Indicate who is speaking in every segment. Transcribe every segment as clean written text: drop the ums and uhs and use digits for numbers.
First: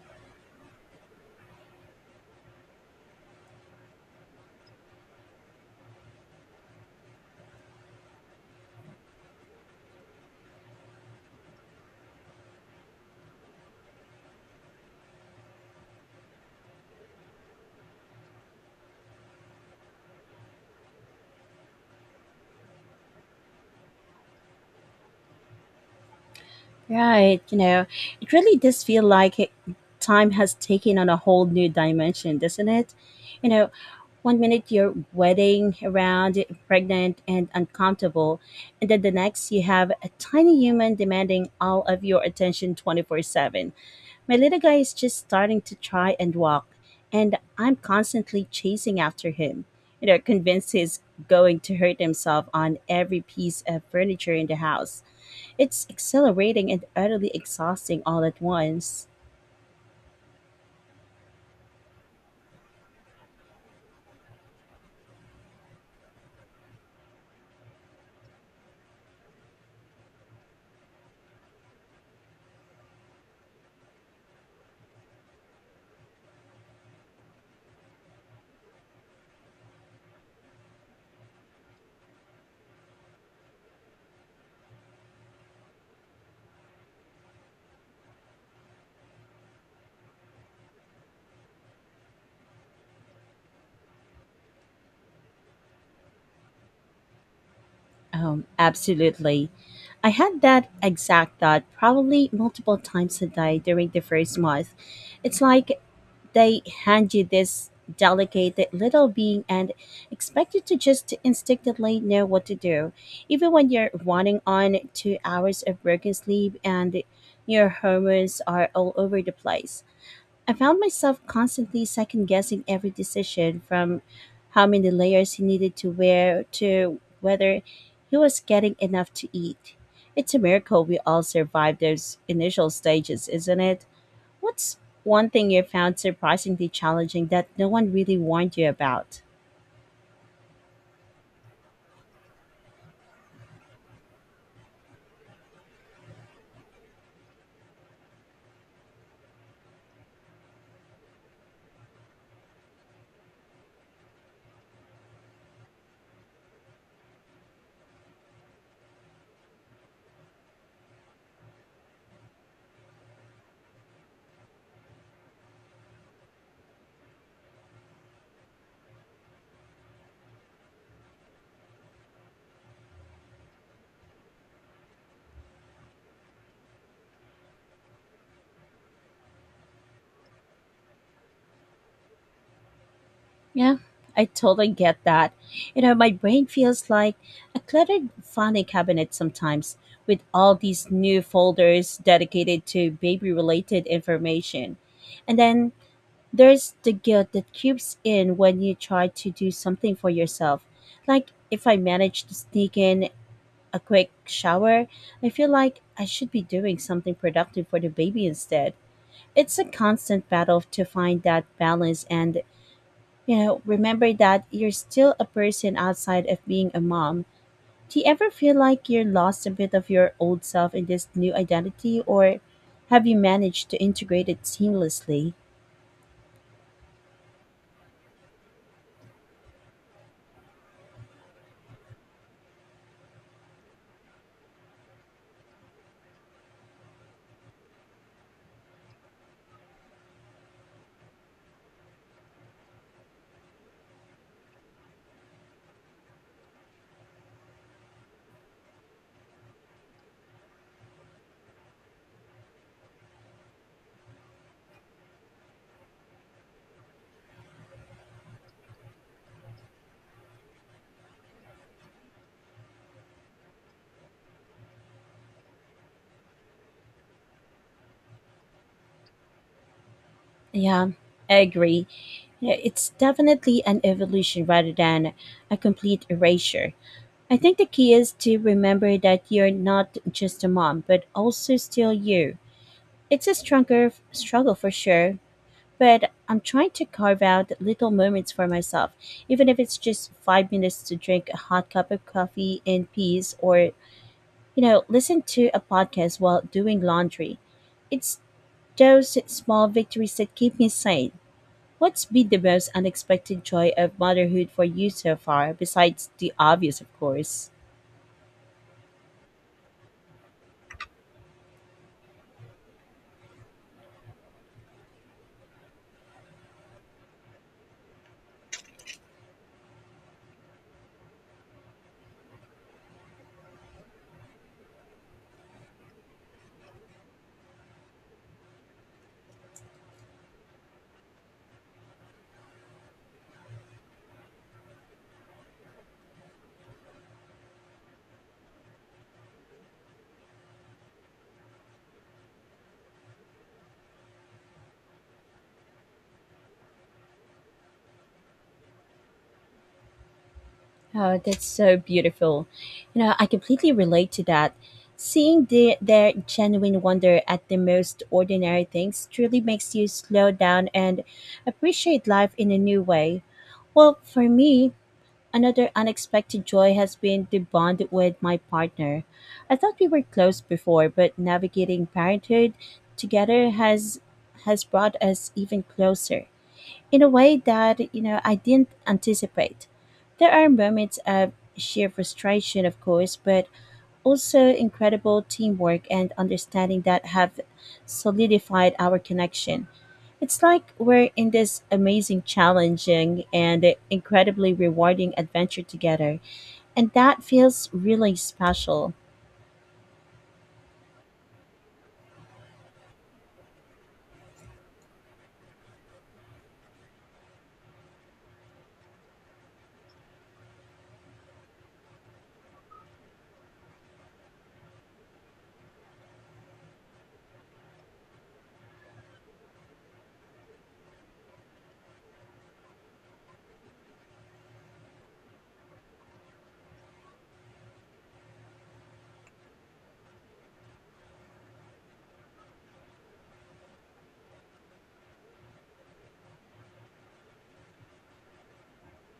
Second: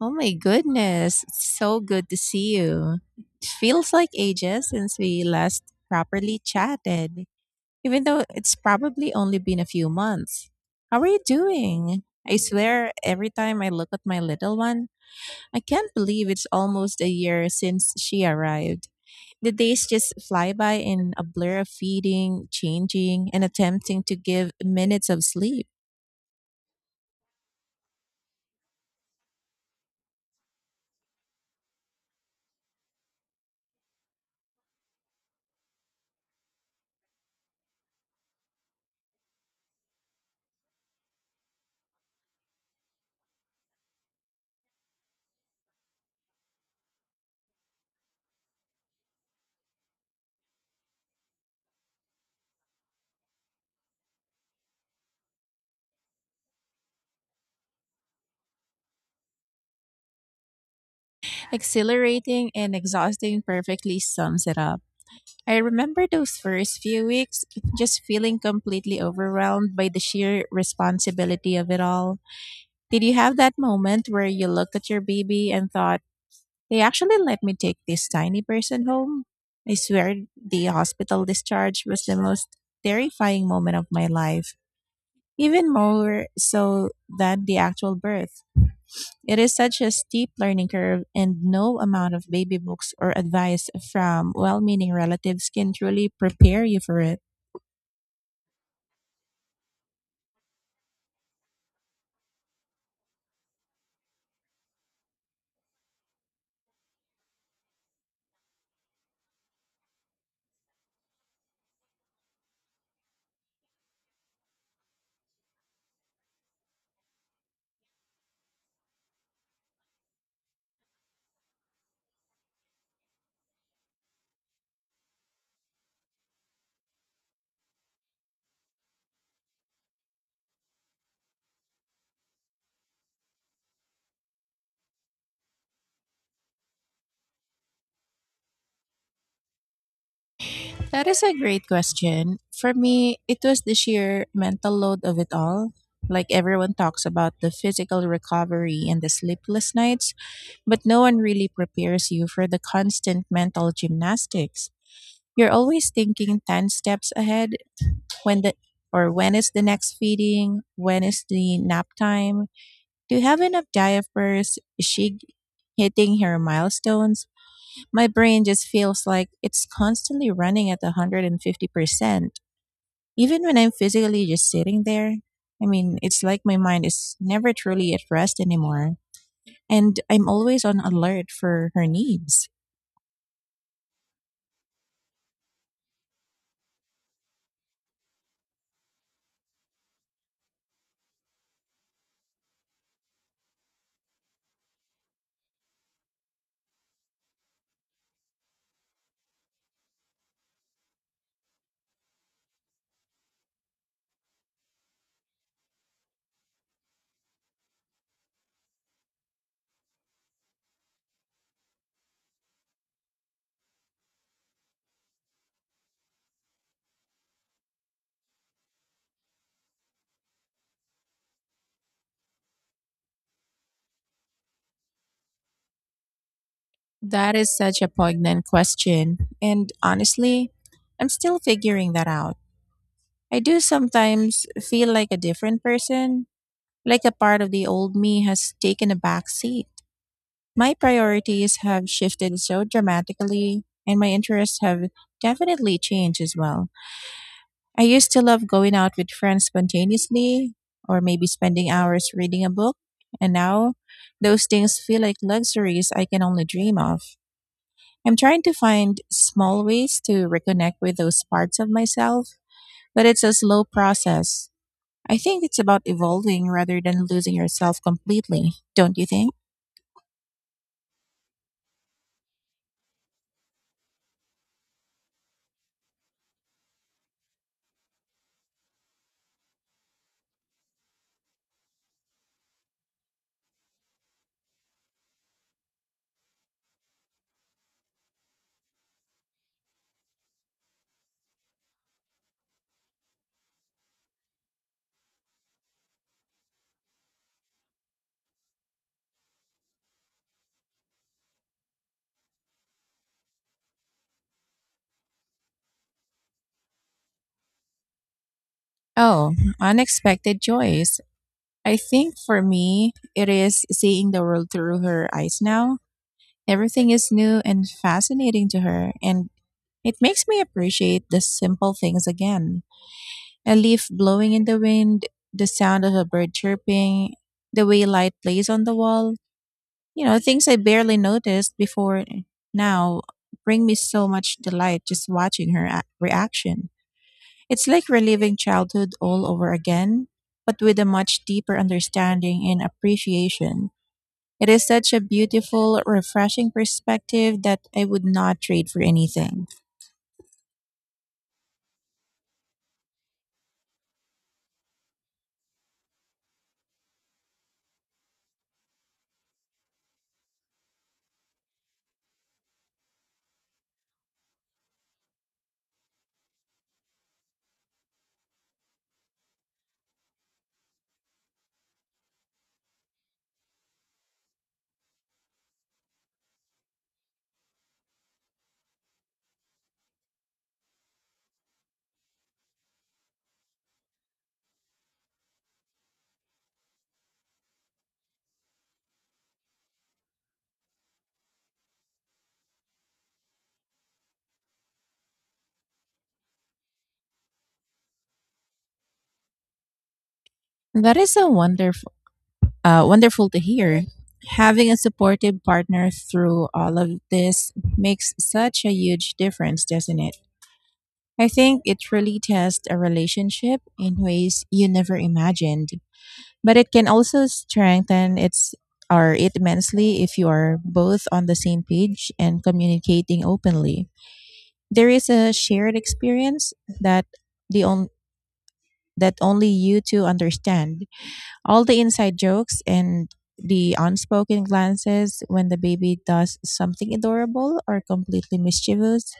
Speaker 1: Oh my goodness. It's so good to see you. It feels like ages since we last properly chatted, even though it's probably only been a few months. How are you doing? I swear, every time I look at my little one, I can't believe it's almost a year since she arrived. The days just fly by in a blur of feeding, changing, and attempting to give minutes of sleep.
Speaker 2: Right, it really does feel like it. Time has taken on a whole new dimension, doesn't it? You know, One minute you're wedding around, pregnant and uncomfortable, and then the next you have a tiny human demanding all of your attention 24/7. My little guy is just starting to try and walk, and I'm constantly chasing after him. Convinced he's going to hurt himself on every piece of furniture in the house. It's exhilarating and utterly exhausting all at once.
Speaker 1: Exhilarating and exhausting perfectly sums it up. I remember those first few weeks just feeling completely overwhelmed by the sheer responsibility of it all. Did you have that moment where you looked at your baby and thought, they actually let me take this tiny person home? I swear the hospital discharge was the most terrifying moment of my life, even more so than the actual birth. It is such a steep learning curve, and no amount of baby books or advice from well meaning relatives can truly prepare you for it.
Speaker 2: Absolutely. I had that exact thought probably multiple times a day during the first month. It's like they hand you this delicate little being and expect you to just instinctively know what to do, even when you're running on 2 hours of broken sleep, and your hormones are all over the place. I found myself constantly second guessing every decision, from how many layers he needed to wear to whether he was getting enough to eat. It's a miracle we all survived those initial stages, isn't it? What's one thing you found surprisingly challenging that no one really warned you about?
Speaker 1: That is a great question. For me, it was the sheer mental load of it all. Like everyone talks about the physical recovery and the sleepless nights, but no one really prepares you for the constant mental gymnastics. You're always thinking 10 steps ahead when the or when is the next feeding? When is the nap time? Do you have enough diapers? Is she hitting her milestones? My brain just feels like it's constantly running at 150%. Even when I'm physically just sitting there, I mean, it's like my mind is never truly at rest anymore, and I'm always on alert for her needs.
Speaker 2: Yeah, I totally get that. My brain feels like a cluttered filing cabinet sometimes, with all these new folders dedicated to baby related information. And then there's the guilt that creeps in when you try to do something for yourself. Like if I manage to sneak in a quick shower, I feel like I should be doing something productive for the baby instead. It's a constant battle to find that balance and, remember that you're still a person outside of being a mom. Do you ever feel like you're lost a bit of your old self in this new identity, or have you managed to integrate it seamlessly?
Speaker 1: That is such a poignant question, and honestly, I'm still figuring that out. I do sometimes feel like a different person, like a part of the old me has taken a back seat. My priorities have shifted so dramatically, and my interests have definitely changed as well. I used to love going out with friends spontaneously, or maybe spending hours reading a book, and now those things feel like luxuries I can only dream of. I'm trying to find small ways to reconnect with those parts of myself, but it's a slow process. I think it's about evolving rather than losing yourself completely, don't you think?
Speaker 2: Yeah, I agree. Yeah, it's definitely an evolution rather than a complete erasure. I think the key is to remember that you're not just a mom, but also still you. It's a stronger struggle for sure, but I'm trying to carve out little moments for myself, even if it's just 5 minutes to drink a hot cup of coffee in peace, or, listen to a podcast while doing laundry. It's those small victories that keep me sane. What's been the most unexpected joy of motherhood for you so far, besides the obvious, of course?
Speaker 1: Oh, unexpected joys. I think for me, it is seeing the world through her eyes now. Everything is new and fascinating to her, and it makes me appreciate the simple things again. A leaf blowing in the wind, the sound of a bird chirping, the way light plays on the wall. You know, things I barely noticed before now bring me so much delight just watching her reaction. It's like reliving childhood all over again, but with a much deeper understanding and appreciation. It is such a beautiful, refreshing perspective that I would not trade for anything.
Speaker 2: Oh, that's so beautiful. I completely relate to that. Seeing their genuine wonder at the most ordinary things truly makes you slow down and appreciate life in a new way. Well, for me, another unexpected joy has been the bond with my partner. I thought we were close before, but navigating parenthood together has brought us even closer, in a way that I didn't anticipate. There are moments of sheer frustration, of course, but also incredible teamwork and understanding that have solidified our connection. It's like we're in this amazing, challenging, and incredibly rewarding adventure together, and that feels really special.
Speaker 1: That is so wonderful, wonderful to hear. Having a supportive partner through all of this makes such a huge difference, doesn't it? I think it really tests a relationship in ways you never imagined, but it can also strengthen its or it immensely if you are both on the same page and communicating openly. There is a shared experience that the on, that only you two understand. All the inside jokes and the unspoken glances when the baby does something adorable or completely mischievous.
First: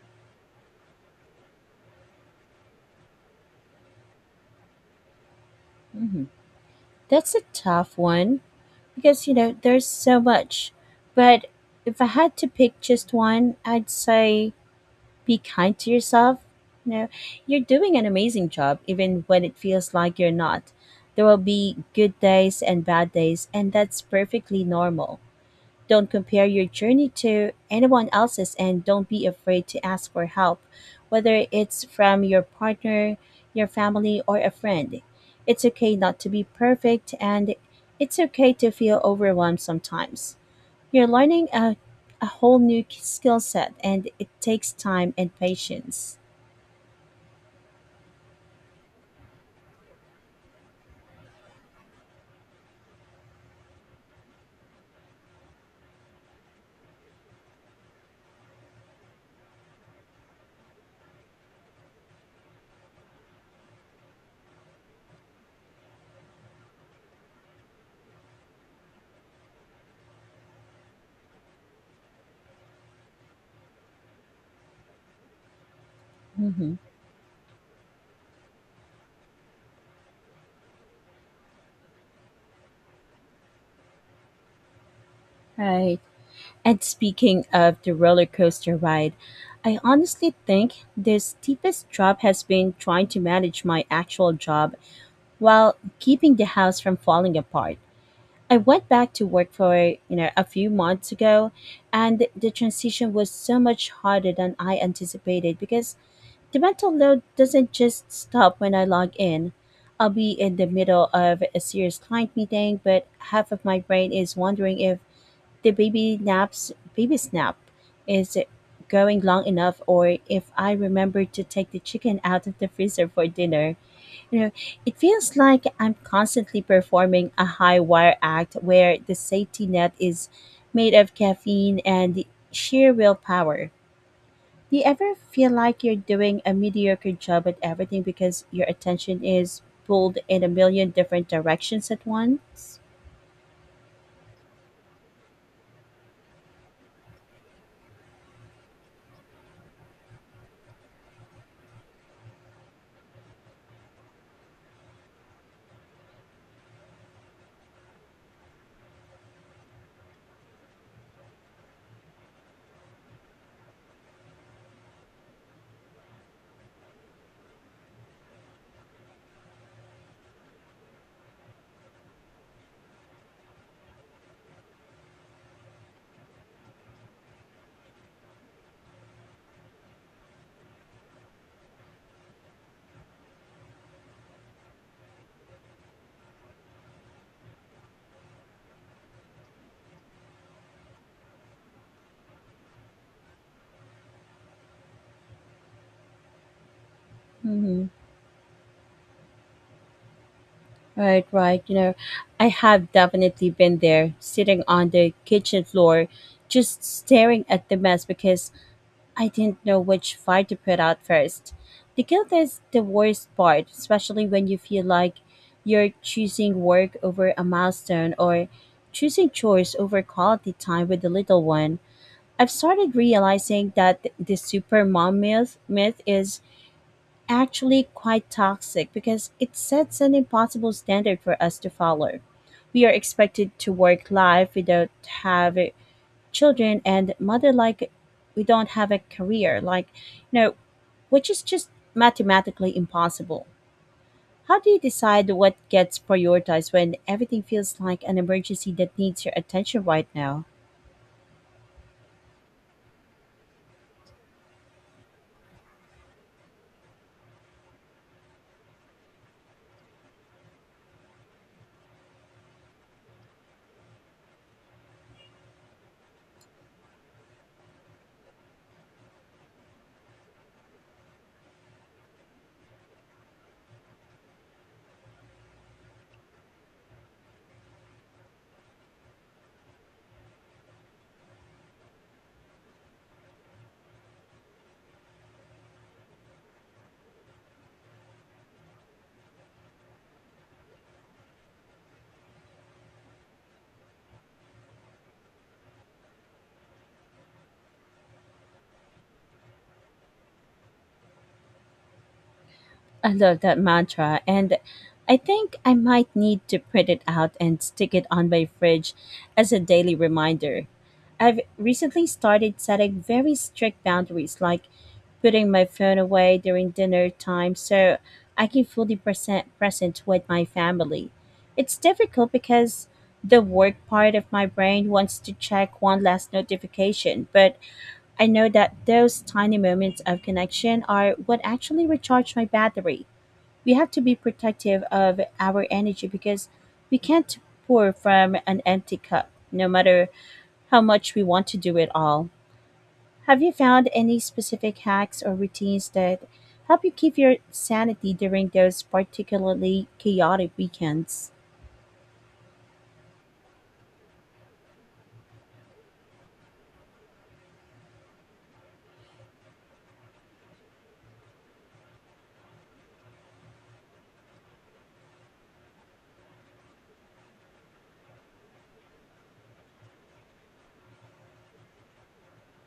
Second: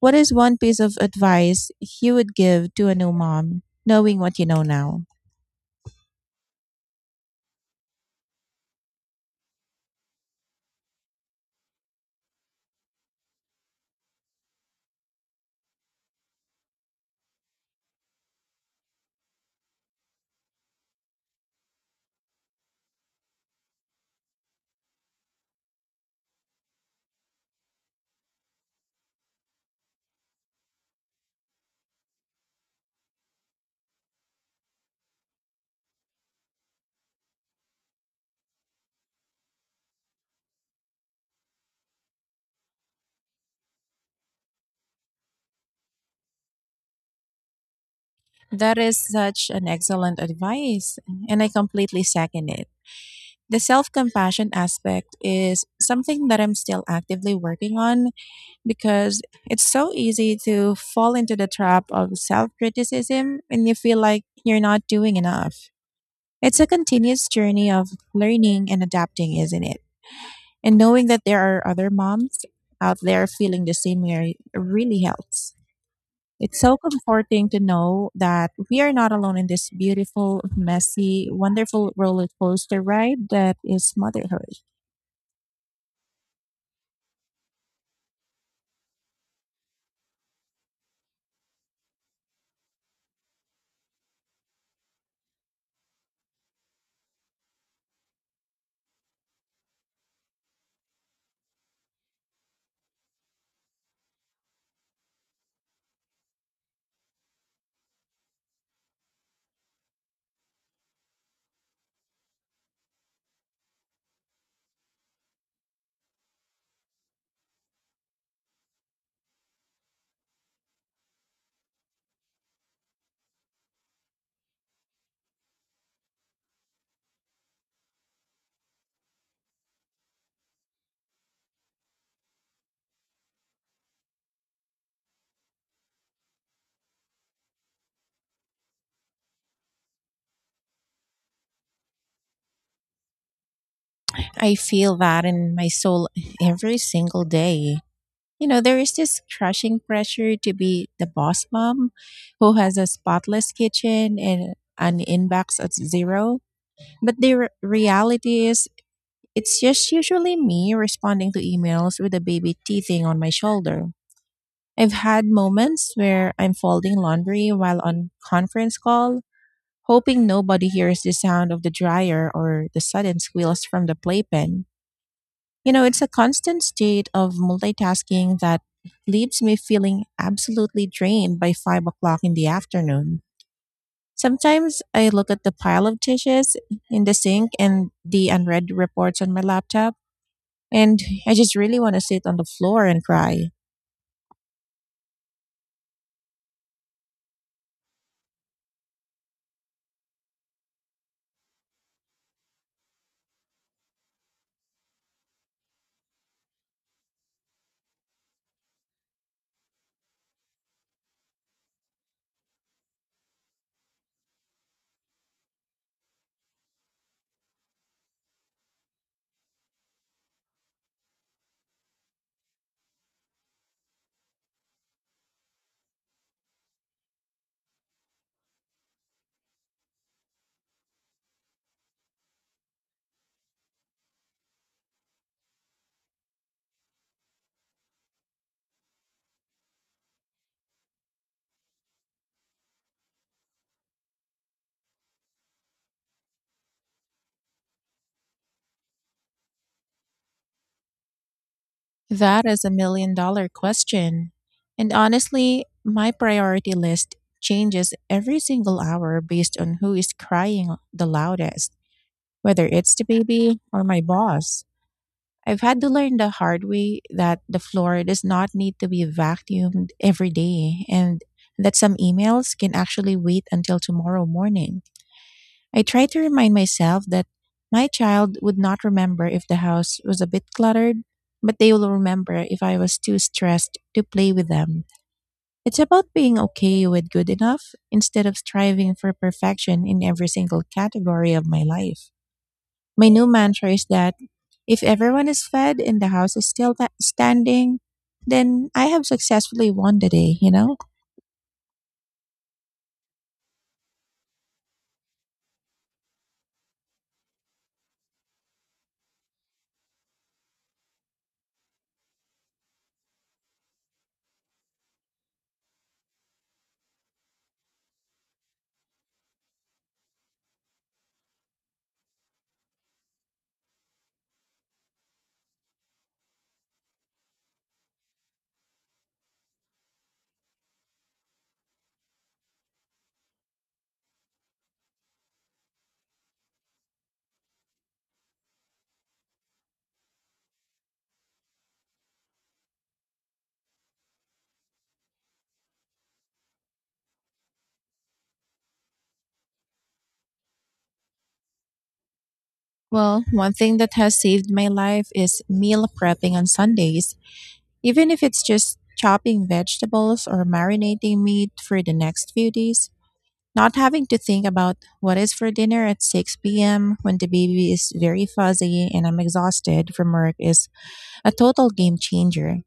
Speaker 1: What is one piece of advice you would give to a new mom, knowing what you know now?
Speaker 2: Mhm. That's a tough one, because there's so much, but if I had to pick just one, I'd say be kind to yourself. You know, you're doing an amazing job, even when it feels like you're not. There will be good days and bad days, and that's perfectly normal. Don't compare your journey to anyone else's, and don't be afraid to ask for help, whether it's from your partner, your family, or a friend. It's okay not to be perfect, and it's okay to feel overwhelmed sometimes. You're learning a whole new skill set, and it takes time and patience.
Speaker 1: That is such an excellent advice, and I completely second it. The self compassion aspect is something that I'm still actively working on because it's so easy to fall into the trap of self criticism when you feel like you're not doing enough. It's a continuous journey of learning and adapting, isn't it? And knowing that there are other moms out there feeling the same way really helps. It's
Speaker 2: Hmm.
Speaker 1: so comforting to know that we are not alone in this beautiful, messy, wonderful roller coaster ride that is motherhood.
Speaker 2: Right. And speaking of the roller coaster ride, I honestly think the steepest drop has been trying to manage my actual job while keeping the house from falling apart. I went back to work for a few months ago, and the transition was so much harder than I anticipated, because the mental load doesn't just stop when I log in. I'll be in the middle of a serious client meeting, but half of my brain is wondering if the baby naps baby snap is going long enough, or if I remember to take the chicken out of the freezer for dinner. You know, it feels like I'm constantly performing a high wire act, where the safety net is made of caffeine and sheer willpower. Do you ever feel like you're doing a mediocre job at everything because your attention is pulled in a million different directions at once?
Speaker 1: I feel that in my soul every single day. You know, there is this crushing pressure to be the boss mom who has a spotless kitchen and an inbox at zero. But the reality is, it's just usually me responding to emails with a baby teething on my shoulder. I've had moments where I'm folding laundry while on conference call, hoping nobody hears the sound of the dryer or the sudden squeals from the playpen. You know, it's a constant state of multitasking that leaves me feeling absolutely drained by 5 o'clock in the afternoon. Sometimes I look at the pile of dishes in the sink and the unread reports on my laptop, and I just really want to sit on the floor and cry.
Speaker 2: Hmm. Right, right. I have definitely been there, sitting on the kitchen floor, just staring at the mess because I didn't know which fire to put out first. The guilt is the worst part, especially when you feel like you're choosing work over a milestone, or choosing chores over quality time with the little one. I've started realizing that the super mom myth is actually quite toxic, because it sets an impossible standard for us to follow. We are expected to work life without have children, and mother like we don't have a career, like you know which is just mathematically impossible. How do you decide what gets prioritized when everything feels like an emergency that needs your attention right now?
Speaker 1: That is a million dollar question. And honestly, my priority list changes every single hour based on who is crying the loudest, whether it's the baby or my boss. I've had to learn the hard way that the floor does not need to be vacuumed every day and that some emails can actually wait until tomorrow morning. I try to remind myself that my child would not remember if the house was a bit cluttered, but they will remember if I was too stressed to play with them. It's about being okay with good enough instead of striving for perfection in every single category of my life. My new mantra is that if everyone is fed and the house is still standing, then I have successfully won the day, you know?
Speaker 2: I love that mantra, and I think I might need to print it out and stick it on my fridge as a daily reminder. I've recently started setting very strict boundaries, like putting my phone away during dinner time so I can fully present with my family. It's difficult because the work part of my brain wants to check one last notification, but I know that those tiny moments of connection are what actually recharge my battery. We have to be protective of our energy, because we can't pour from an empty cup, no matter how much we want to do it all. Have you found any specific hacks or routines that help you keep your sanity during those particularly chaotic weekends?
Speaker 1: Well, one thing that has saved my life is meal prepping on Sundays, even if it's just chopping vegetables or marinating meat for the next few days. Not having to think about what is for dinner at 6 p.m. when the baby is very fuzzy and I'm exhausted from work is a total game changer.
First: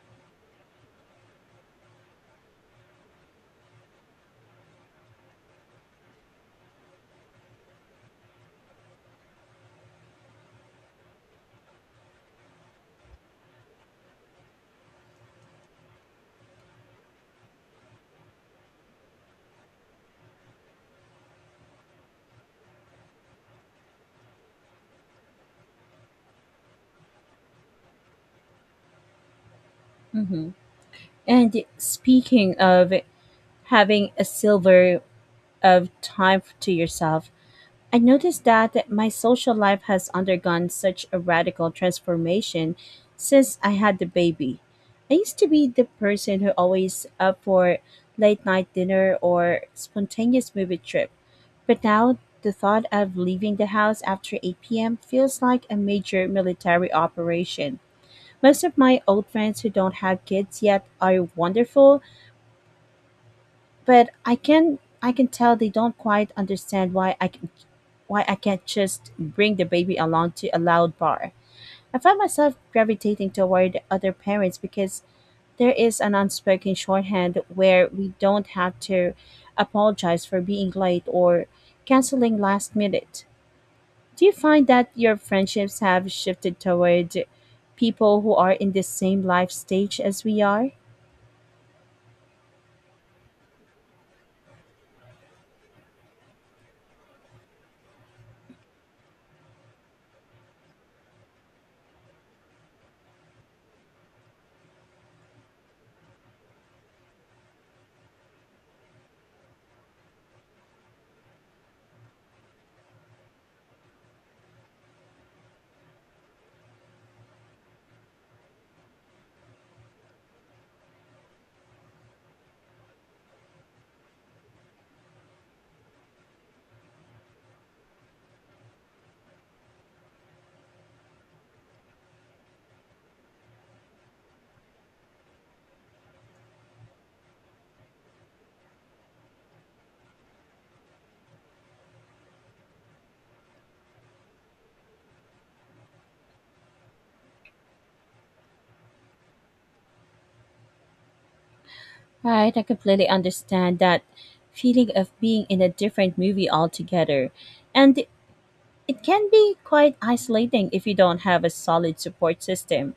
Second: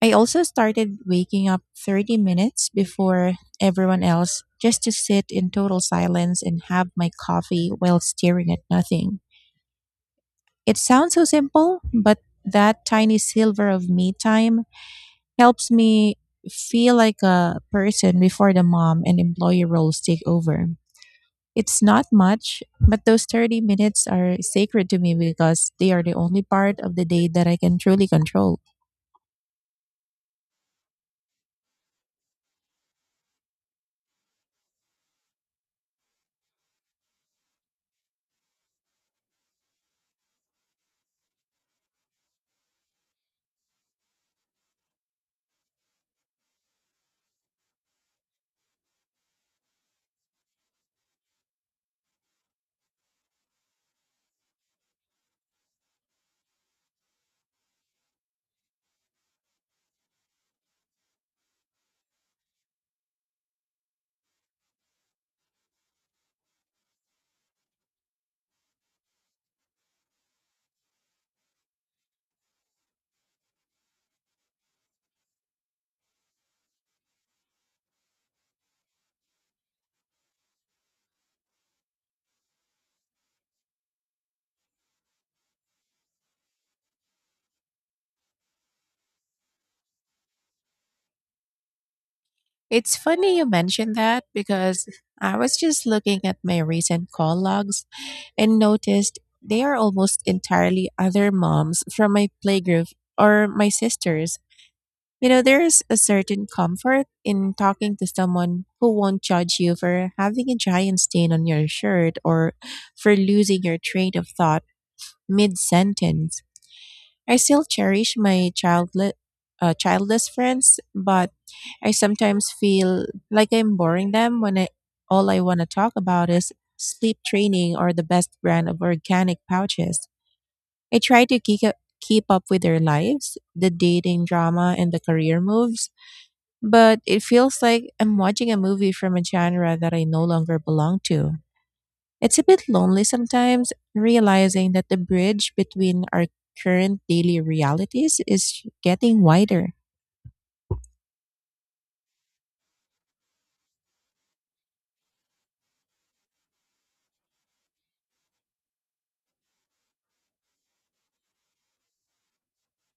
Speaker 1: I also started waking up 30 minutes before everyone else just to sit in total silence and have my coffee while staring at nothing. It sounds so simple, but that tiny silver of me time helps me feel like a person before the mom and employee roles take over. It's not much, but those 30 minutes are sacred to me because they are the only part of the day that I can truly control.
Speaker 2: hmm And speaking of having a silver of time to yourself, I noticed that my social life has undergone such a radical transformation since I had the baby. I used to be the person who always up for late night dinner or spontaneous movie trip. But now the thought of leaving the house after 8 p.m. feels like a major military operation. Most of my old friends who don't have kids yet are wonderful, but I can tell they don't quite understand why I can't just bring the baby along to a loud bar. I find myself gravitating toward other parents because there is an unspoken shorthand, where we don't have to apologize for being late or canceling last minute. Do you find that your friendships have shifted toward people who are in the same life stage as we are?
Speaker 1: It's funny you mentioned that because I was just looking at my recent call logs and noticed they are almost entirely other moms from my playgroup or my sisters. You know, there's a certain comfort in talking to someone who won't judge you for having a giant stain on your shirt or for losing your train of thought mid sentence. I still cherish my childless friends, but I sometimes feel like I'm boring them when all I want to talk about is sleep training or the best brand of organic pouches. I try to keep up with their lives, the dating drama, and the career moves, but it feels like I'm watching a movie from a genre that I no longer belong to. It's a bit lonely sometimes, realizing that the bridge between our current daily realities is getting wider.
Speaker 2: Right, I completely understand that feeling of being in a different movie altogether. And it can be quite isolating if you don't have a solid support system.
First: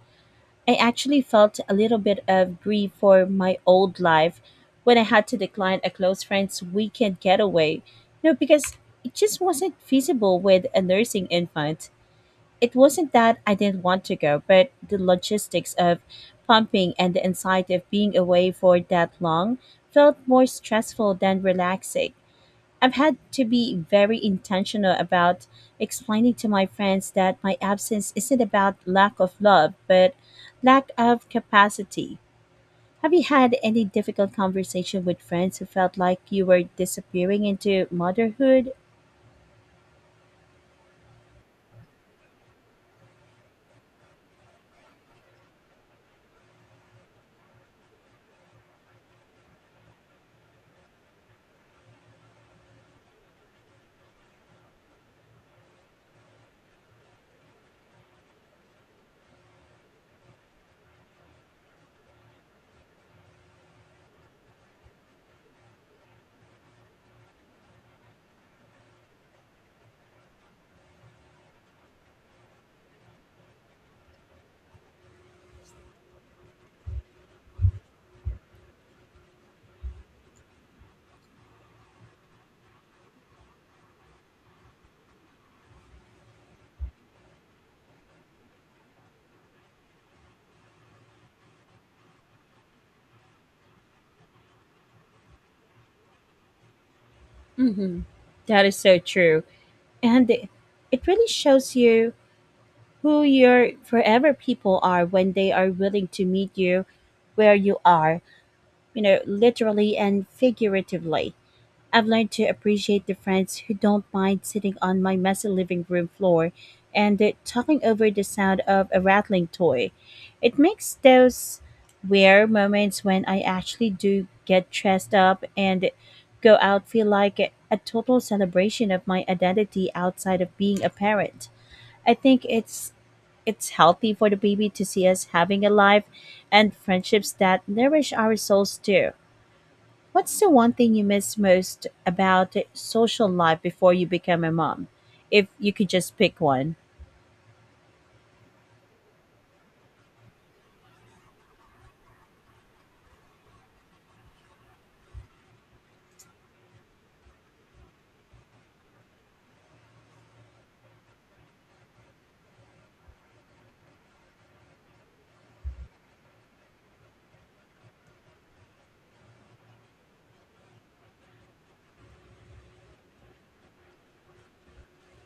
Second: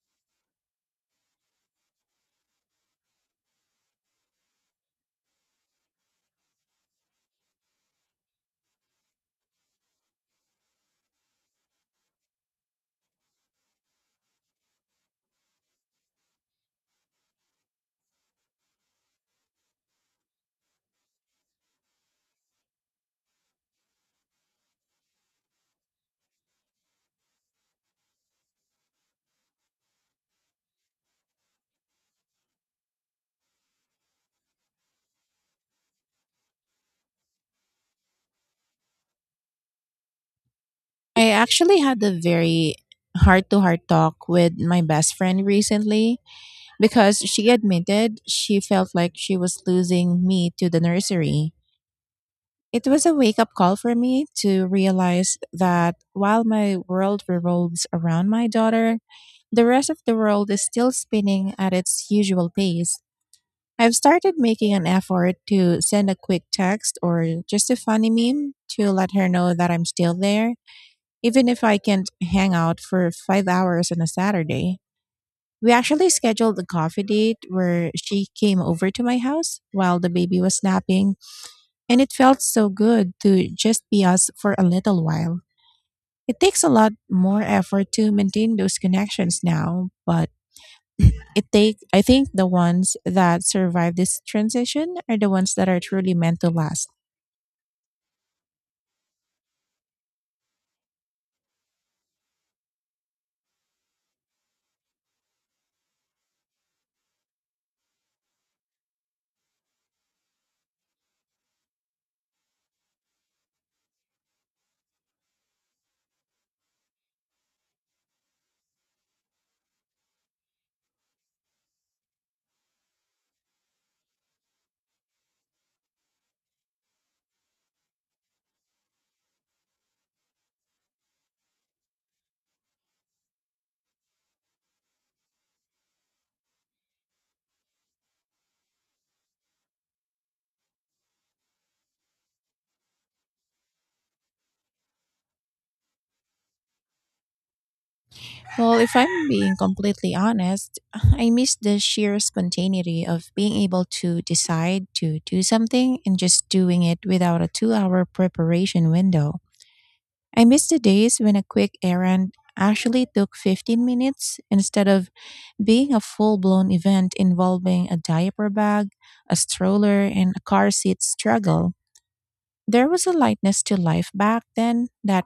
Speaker 2: I actually felt a little bit of grief for my old life when I had to decline a close friend's weekend getaway. No, because it just wasn't feasible with a nursing infant. It wasn't that I didn't want to go, but the logistics of pumping and the anxiety of being away for that long felt more stressful than relaxing. I've had to be very intentional about explaining to my friends that my absence isn't about lack of love, but lack of capacity. Have you had any difficult conversation with friends who felt like you were disappearing into motherhood?
Speaker 1: I actually had a very heart to heart talk with my best friend recently because she admitted she felt like she was losing me to the nursery. It was a wake up call for me to realize that while my world revolves around my daughter, the rest of the world is still spinning at its usual pace. I've started making an effort to send a quick text or just a funny meme to let her know that I'm still there, even if I can't hang out for 5 hours on a Saturday. We actually scheduled a coffee date where she came over to my house while the baby was napping, and it felt so good to just be us for a little while. It takes a lot more effort to maintain those connections now, but it take I think the ones that survive this transition are the ones that are truly meant to last.
Speaker 2: Mhm. That is so true. And it really shows you who your forever people are, when they are willing to meet you where you are, literally and figuratively. I've learned to appreciate the friends who don't mind sitting on my messy living room floor and talking over the sound of a rattling toy. It makes those rare moments when I actually do get dressed up and go out feel like a total celebration of my identity outside of being a parent. I think it's healthy for the baby to see us having a life and friendships that nourish our souls too. What's the one thing you miss most about social life before you became a mom? If you could just pick one.
Speaker 1: Well, if I'm being completely honest, I miss the sheer spontaneity of being able to decide to do something and just doing it without a 2-hour preparation window. I miss the days when a quick errand actually took 15 minutes instead of being a full-blown event involving a diaper bag, a stroller, and a car seat struggle. There was a lightness to life back then that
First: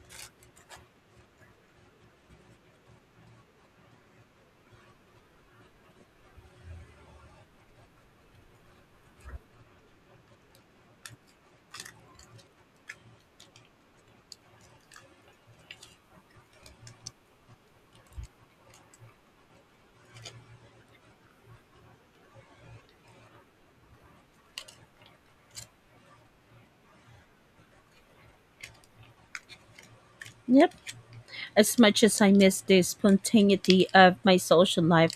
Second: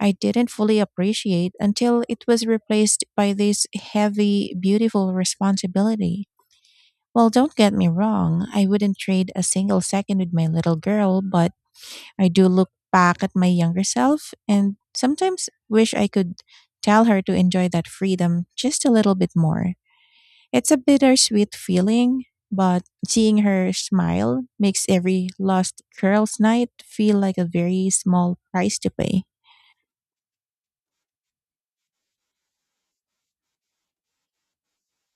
Speaker 1: I didn't fully appreciate until it was replaced by this heavy, beautiful responsibility. Well, don't get me wrong, I wouldn't trade a single second with my little girl, but I do look back at my younger self and sometimes wish I could tell her to enjoy that freedom just a little bit more. It's a bittersweet feeling, but seeing her smile makes every lost girls' night feel like a very small price to pay.
Speaker 2: Yep. As much as I miss the spontaneity of my social life,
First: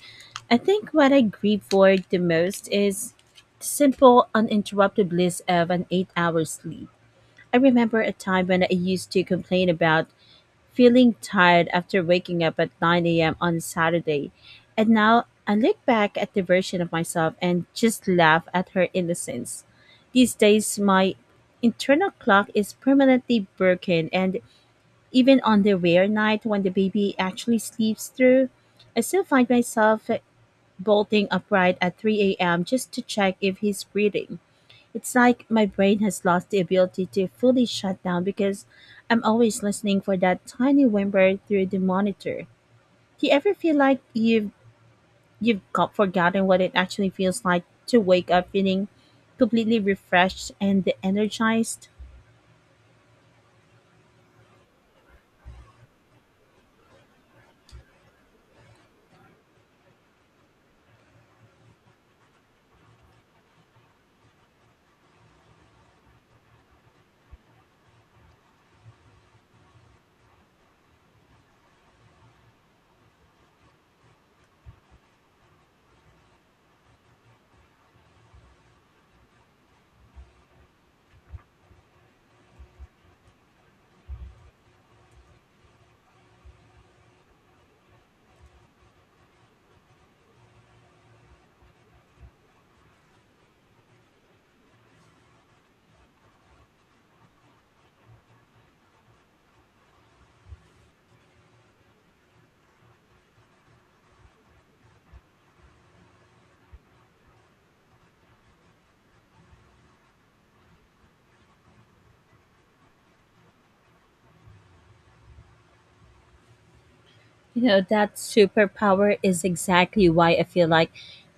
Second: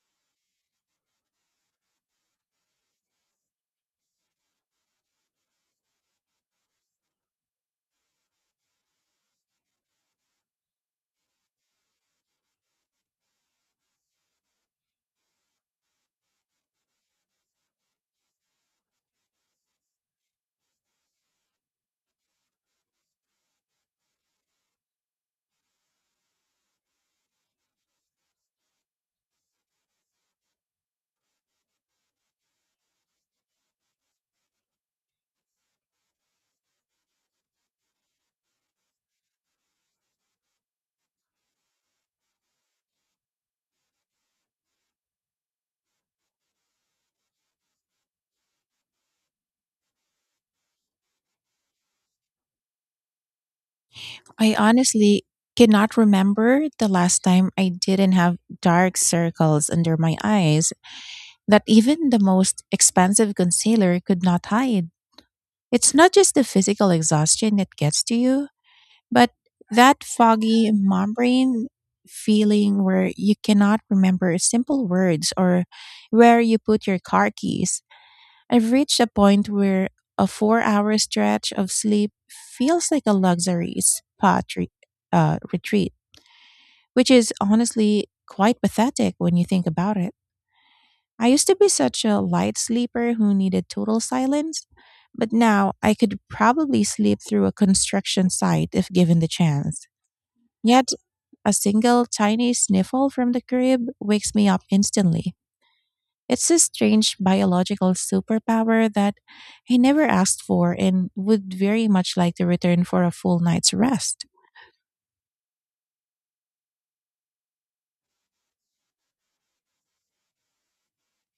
Speaker 2: I think what I grieve for the most is the simple, uninterrupted bliss of an 8 hour sleep. I remember a time when I used to complain about feeling tired after waking up at 9 a.m. on Saturday. And now I look back at the version of myself and just laugh at her innocence. These days, my internal clock is permanently broken, and even on the rare night when the baby actually sleeps through, I still find myself bolting upright at 3 a.m. just to check if he's breathing. It's like my brain has lost the ability to fully shut down because I'm always listening for that tiny whimper through the monitor. Do you ever feel like you've got forgotten what it actually feels like to wake up feeling completely refreshed and energized?
Speaker 1: I honestly cannot remember the last time I didn't have dark circles under my eyes that even the most expensive concealer could not hide. It's not just the physical exhaustion that gets to you, but that foggy mom brain feeling where you cannot remember simple words or where you put your car keys. I've reached a point where a 4 hour stretch of sleep feels like a luxury retreat, which is honestly quite pathetic when you think about it. I used to be such a light sleeper who needed total silence, but now I could probably sleep through a construction site if given the chance. Yet, a single tiny sniffle from the crib wakes me up instantly. It's a strange biological superpower that I never asked for and would very much like to return for a full night's rest.
Speaker 2: You know, that superpower is exactly why I feel like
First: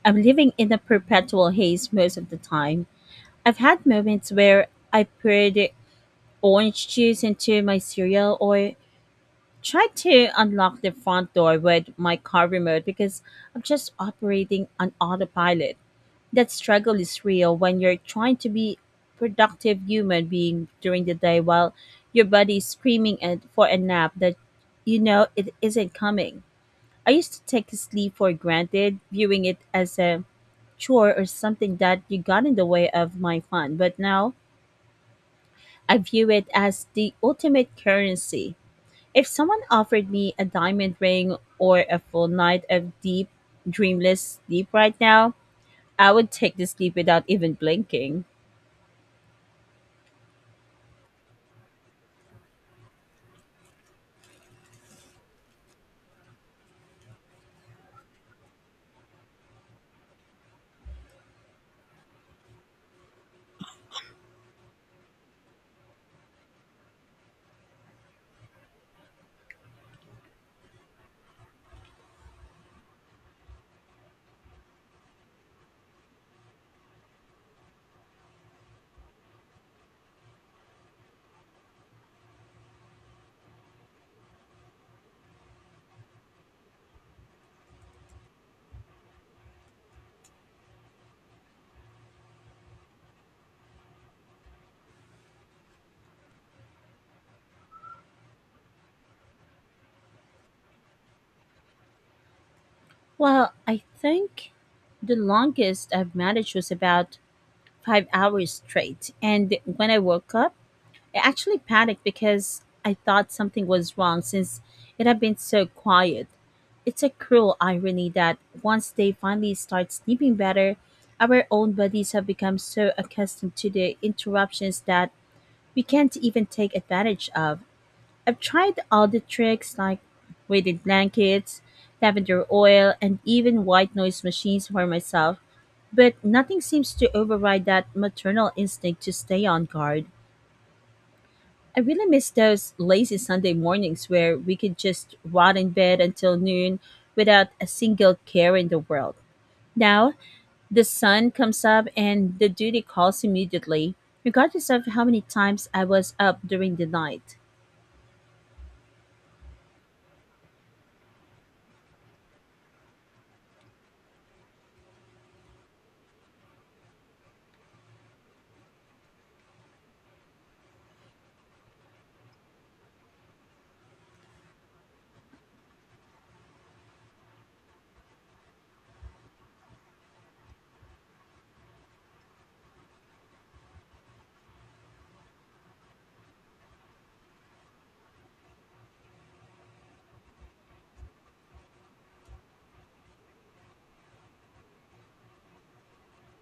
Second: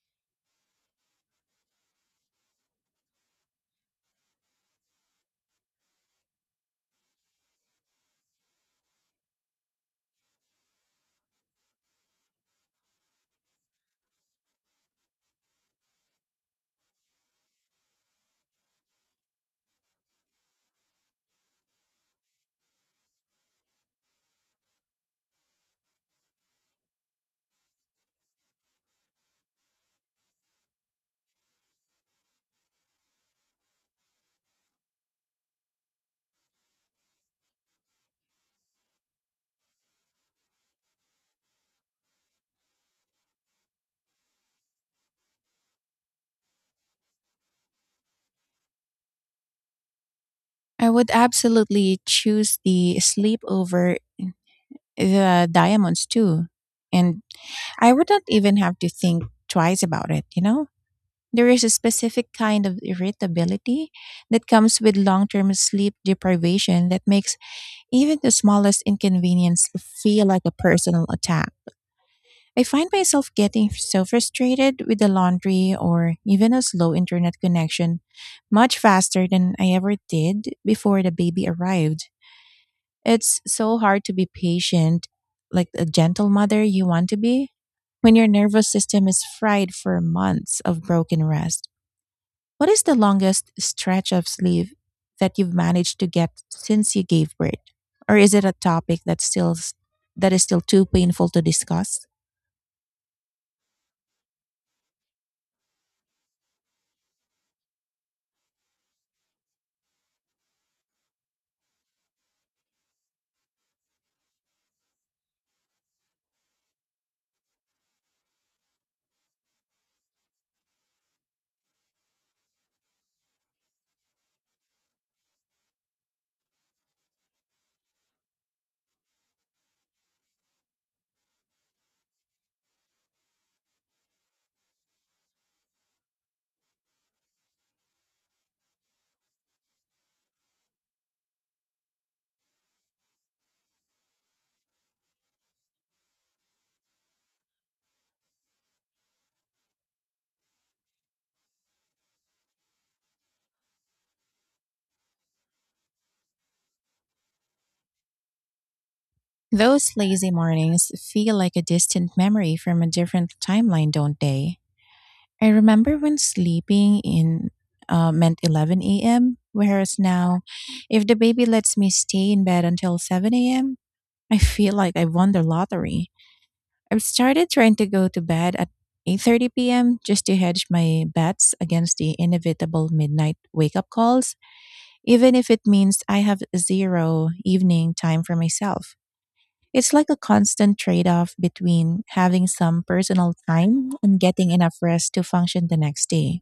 Speaker 2: I'm living in a perpetual haze most of the time. I've had moments where I poured orange juice into my cereal or tried to unlock the front door with my car remote because I'm just operating on autopilot. That struggle is real when you're trying to be productive human being during the day while your body is screaming at for a nap that you know it isn't coming. I used to take sleep for granted, viewing it as a chore or something that you got in the way of my fun, but now I view it as the ultimate currency. If someone offered me a diamond ring or a full night of deep, dreamless sleep right now, I would take the sleep without even blinking.
Speaker 1: I would absolutely choose the sleep over the diamonds too. And I would not even have to think twice about it, you know? There is a specific kind of irritability that comes with long term sleep deprivation that makes even the smallest inconvenience feel like a personal attack. I find myself getting so frustrated with the laundry or even a slow internet connection much faster than I ever did before the baby arrived. It's so hard to be patient, like a gentle mother you want to be, when your nervous system is fried for months of broken rest. What is the longest stretch of sleep that you've managed to get since you gave birth? Or is it a topic that's still that is still too painful to discuss?
Speaker 2: Well, I think the longest I've managed was about 5 hours straight. And when I woke up, I actually panicked because I thought something was wrong since it had been so quiet. It's a cruel irony that once they finally start sleeping better, our own bodies have become so accustomed to the interruptions that we can't even take advantage of. I've tried all the tricks, like weighted blankets, lavender oil, and even white noise machines for myself, but nothing seems to override that maternal instinct to stay on guard. I really miss those lazy Sunday mornings where we could just rot in bed until noon without a single care in the world. Now, the sun comes up and the duty calls immediately, regardless of how many times I was up during the night.
Speaker 1: Those lazy mornings feel like a distant memory from a different timeline, don't they? I remember when sleeping in meant 11 a.m., whereas now, if the baby lets me stay in bed until 7 a.m., I feel like I won the lottery. I've started trying to go to bed at 8:30 p.m. just to hedge my bets against the inevitable midnight wake-up calls, even if it means I have zero evening time for myself. It's like a constant trade-off between having some personal time and getting enough rest to function the next day.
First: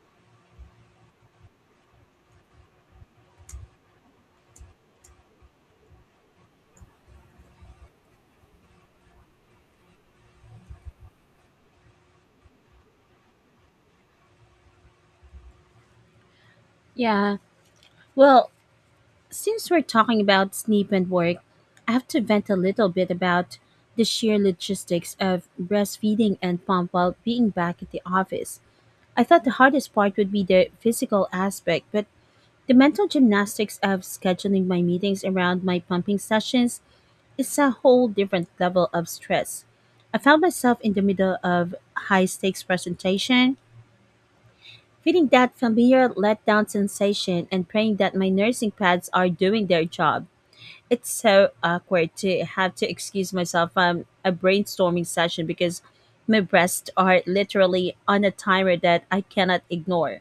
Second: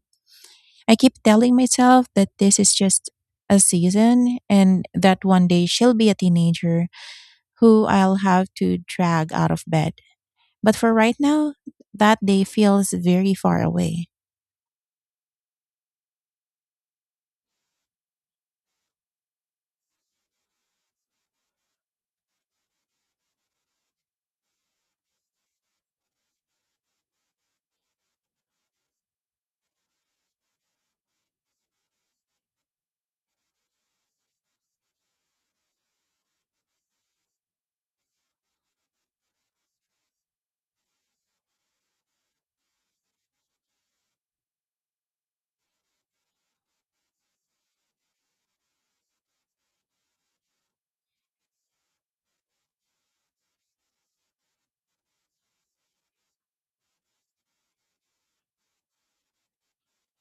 Speaker 1: I keep telling myself that this is just a season and that one day she'll be a teenager who I'll have to drag out of bed. But for right now, that day feels very far away.
Speaker 2: Yeah, well, since we're talking about sleep and work, I have to vent a little bit about the sheer logistics of breastfeeding and pump while being back at the office. I thought the hardest part would be the physical aspect, but the mental gymnastics of scheduling my meetings around my pumping sessions is a whole different level of stress. I found myself in the middle of high stakes presentation, feeling that familiar letdown sensation and praying that my nursing pads are doing their job. It's so awkward to have to excuse myself from a brainstorming session because my breasts are literally on a timer that I cannot ignore.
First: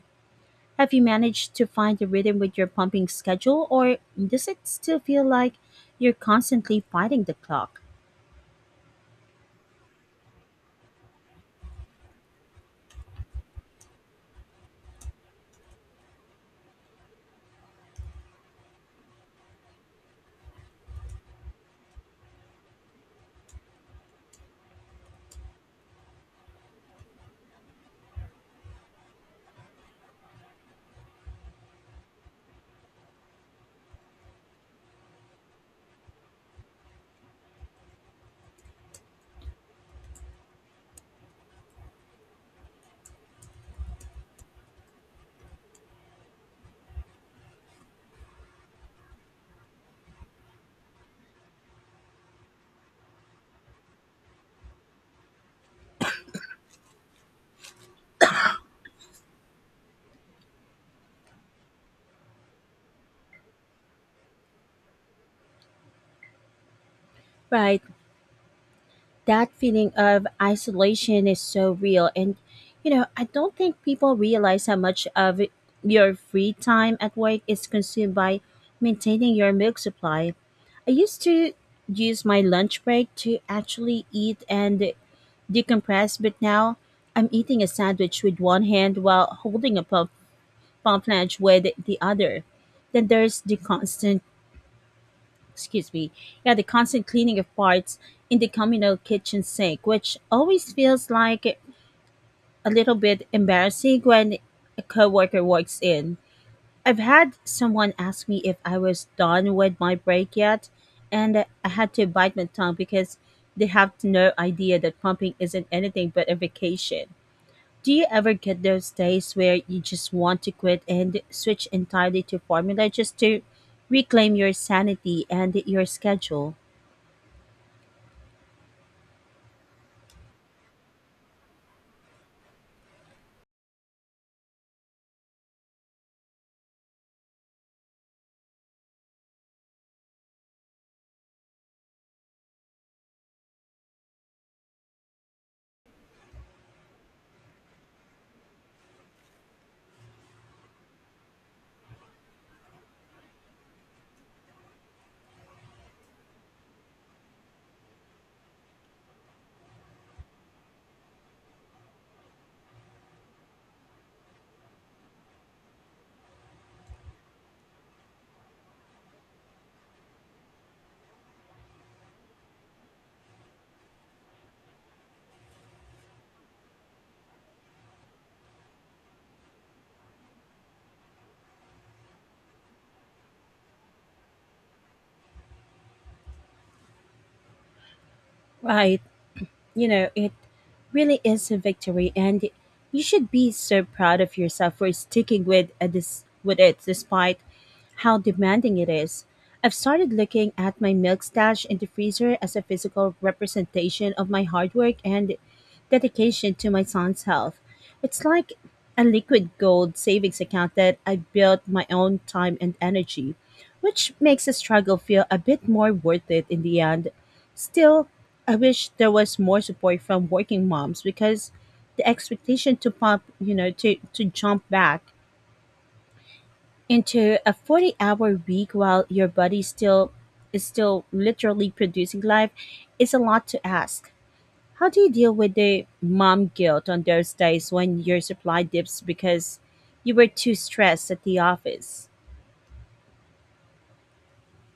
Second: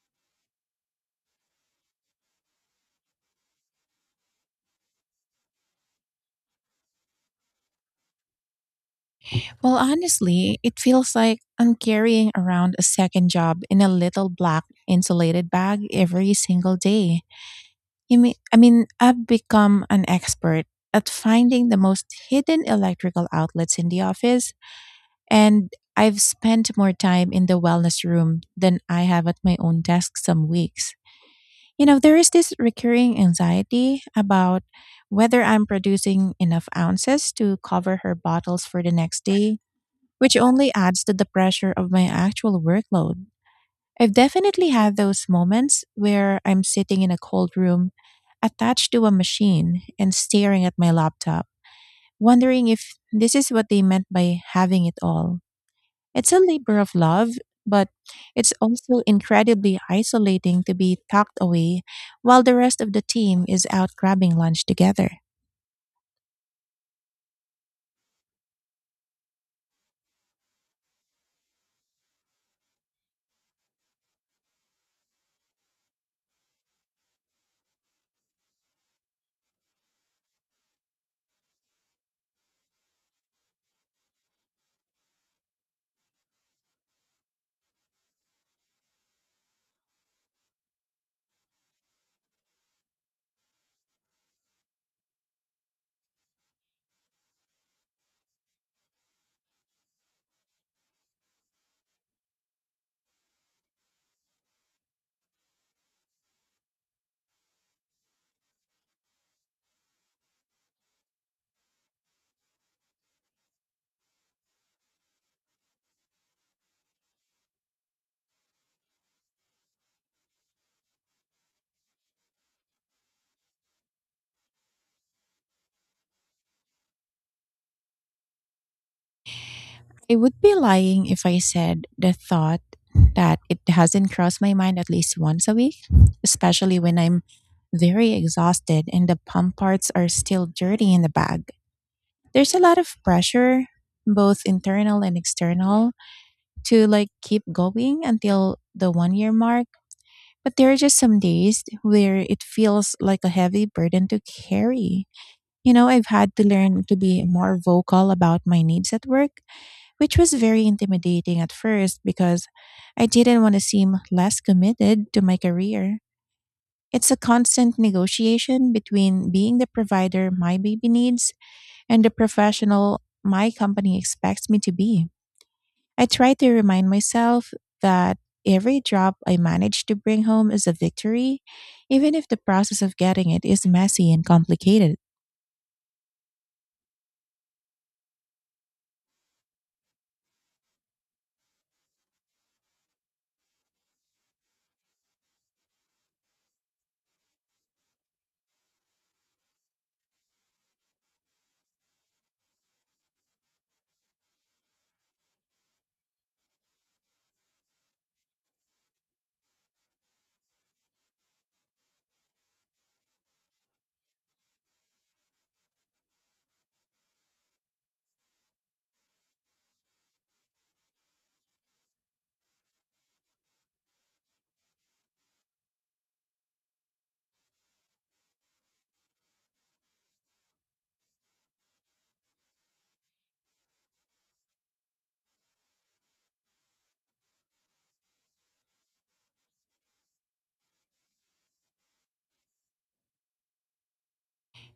Speaker 2: Have you managed to find a rhythm with your pumping schedule, or does it still feel like you're constantly fighting the clock?
Speaker 1: Well, honestly, it feels like I'm carrying around a second job in a little black insulated bag every single day. I mean, I've become an expert at finding the most hidden electrical outlets in the office, and I've spent more time in the wellness room than I have at my own desk some weeks. You know, there is this recurring anxiety about whether I'm producing enough ounces to cover her bottles for the next day, which only adds to the pressure of my actual workload. I've definitely had those moments where I'm sitting in a cold room, attached to a machine, and staring at my laptop, wondering if this is what they meant by having it all. It's a labor of love, but it's also incredibly isolating to be tucked away while the rest of the team is out grabbing lunch together.
Speaker 2: Right. That feeling of isolation is so real. And, you know, I don't think people realize how much of your free time at work is consumed by maintaining your milk supply. I used to use my lunch break to actually eat and decompress, but now I'm eating a sandwich with one hand while holding a pump functionality with the other. Then there's the constant, excuse me, yeah, the constant cleaning of parts in the communal kitchen sink, which always feels like a little bit embarrassing when a coworker walks in. I've had someone ask me if I was done with my break yet, and I had to bite my tongue because they have no idea that pumping isn't anything but a vacation. Do you ever get those days where you just want to quit and switch entirely to formula just to reclaim your sanity and your schedule?
Speaker 1: I would be lying if I said the thought that it hasn't crossed my mind at least once a week, especially when I'm very exhausted and the pump parts are still dirty in the bag. There's a lot of pressure, both internal and external, to like keep going until the 1 year mark. But there are just some days where it feels like a heavy burden to carry. You know, I've had to learn to be more vocal about my needs at work, which was very intimidating at first because I didn't want to seem less committed to my career. It's a constant negotiation between being the provider my baby needs and the professional my company expects me to be. I try to remind myself that every drop I manage to bring home is a victory, even if the process of getting it is messy and complicated.
Speaker 2: Right. You know, it really is a victory, and you should be so proud of yourself for sticking with it despite how demanding it is. I've started looking at my milk stash in the freezer as a physical representation of my hard work and dedication to my son's health. It's like a liquid gold savings account that I built my own time and energy, which makes the struggle feel a bit more worth it in the end. Still, I wish there was more support from working moms because the expectation to pump, you know, to jump back into a 40-hour week while your body still is still literally producing life is a lot to ask. How do you deal with the mom guilt on those days when your supply dips because you were too stressed at the office?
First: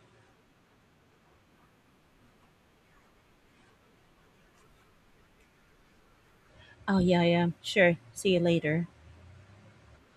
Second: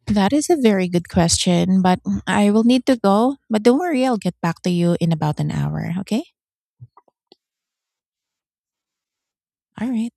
Speaker 1: That is a very good question, but I will need to go. But don't worry, I'll get back to you in about an hour, okay?
Speaker 2: Oh yeah, yeah, sure. See you later.
Speaker 1: All right.